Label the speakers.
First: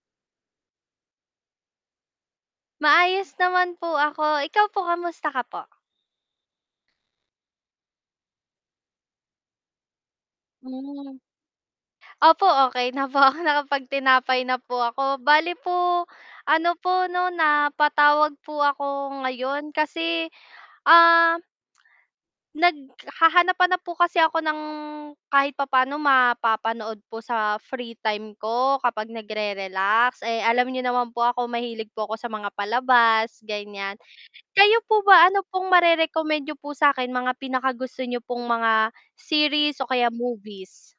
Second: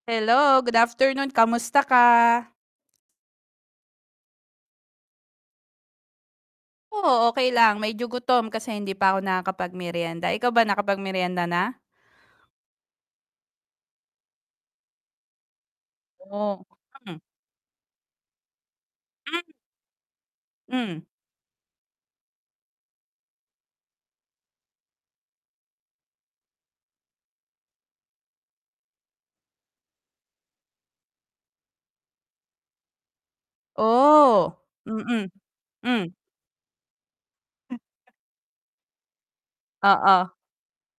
Speaker 1: Hello, good afternoon, kamusta ka?
Speaker 2: Maayos naman po ako, ikaw po kamusta ka po?
Speaker 1: Oo, okey lang, medyo gutom kasi hindi pa ako nakakapag-meryenda, ikaw ba
Speaker 2: Hmm.
Speaker 1: nakapag-meryenda na?
Speaker 2: Opo, okey na po ako, nakapag-tinapay na po ako, bale po,
Speaker 1: Oh,
Speaker 2: ano po
Speaker 1: Mm.
Speaker 2: 'no napatawag po ako ngayon, kasi,
Speaker 1: Hmm.
Speaker 2: ah naghahanap-hanap po kasi ako ng kahit papaano mapapanood po sa free time ko, kapag nagre-relax eh, alam niyo naman po ako mahilig po ako sa mga palabas ganyan.
Speaker 1: Oh.
Speaker 2: Kayo po
Speaker 1: Mm.
Speaker 2: ba, ano pong mare
Speaker 1: Hmm.
Speaker 2: recommend nyo po sakin, mga pinakagusto niyo pong mga series o kaya
Speaker 1: Oo.
Speaker 2: movies?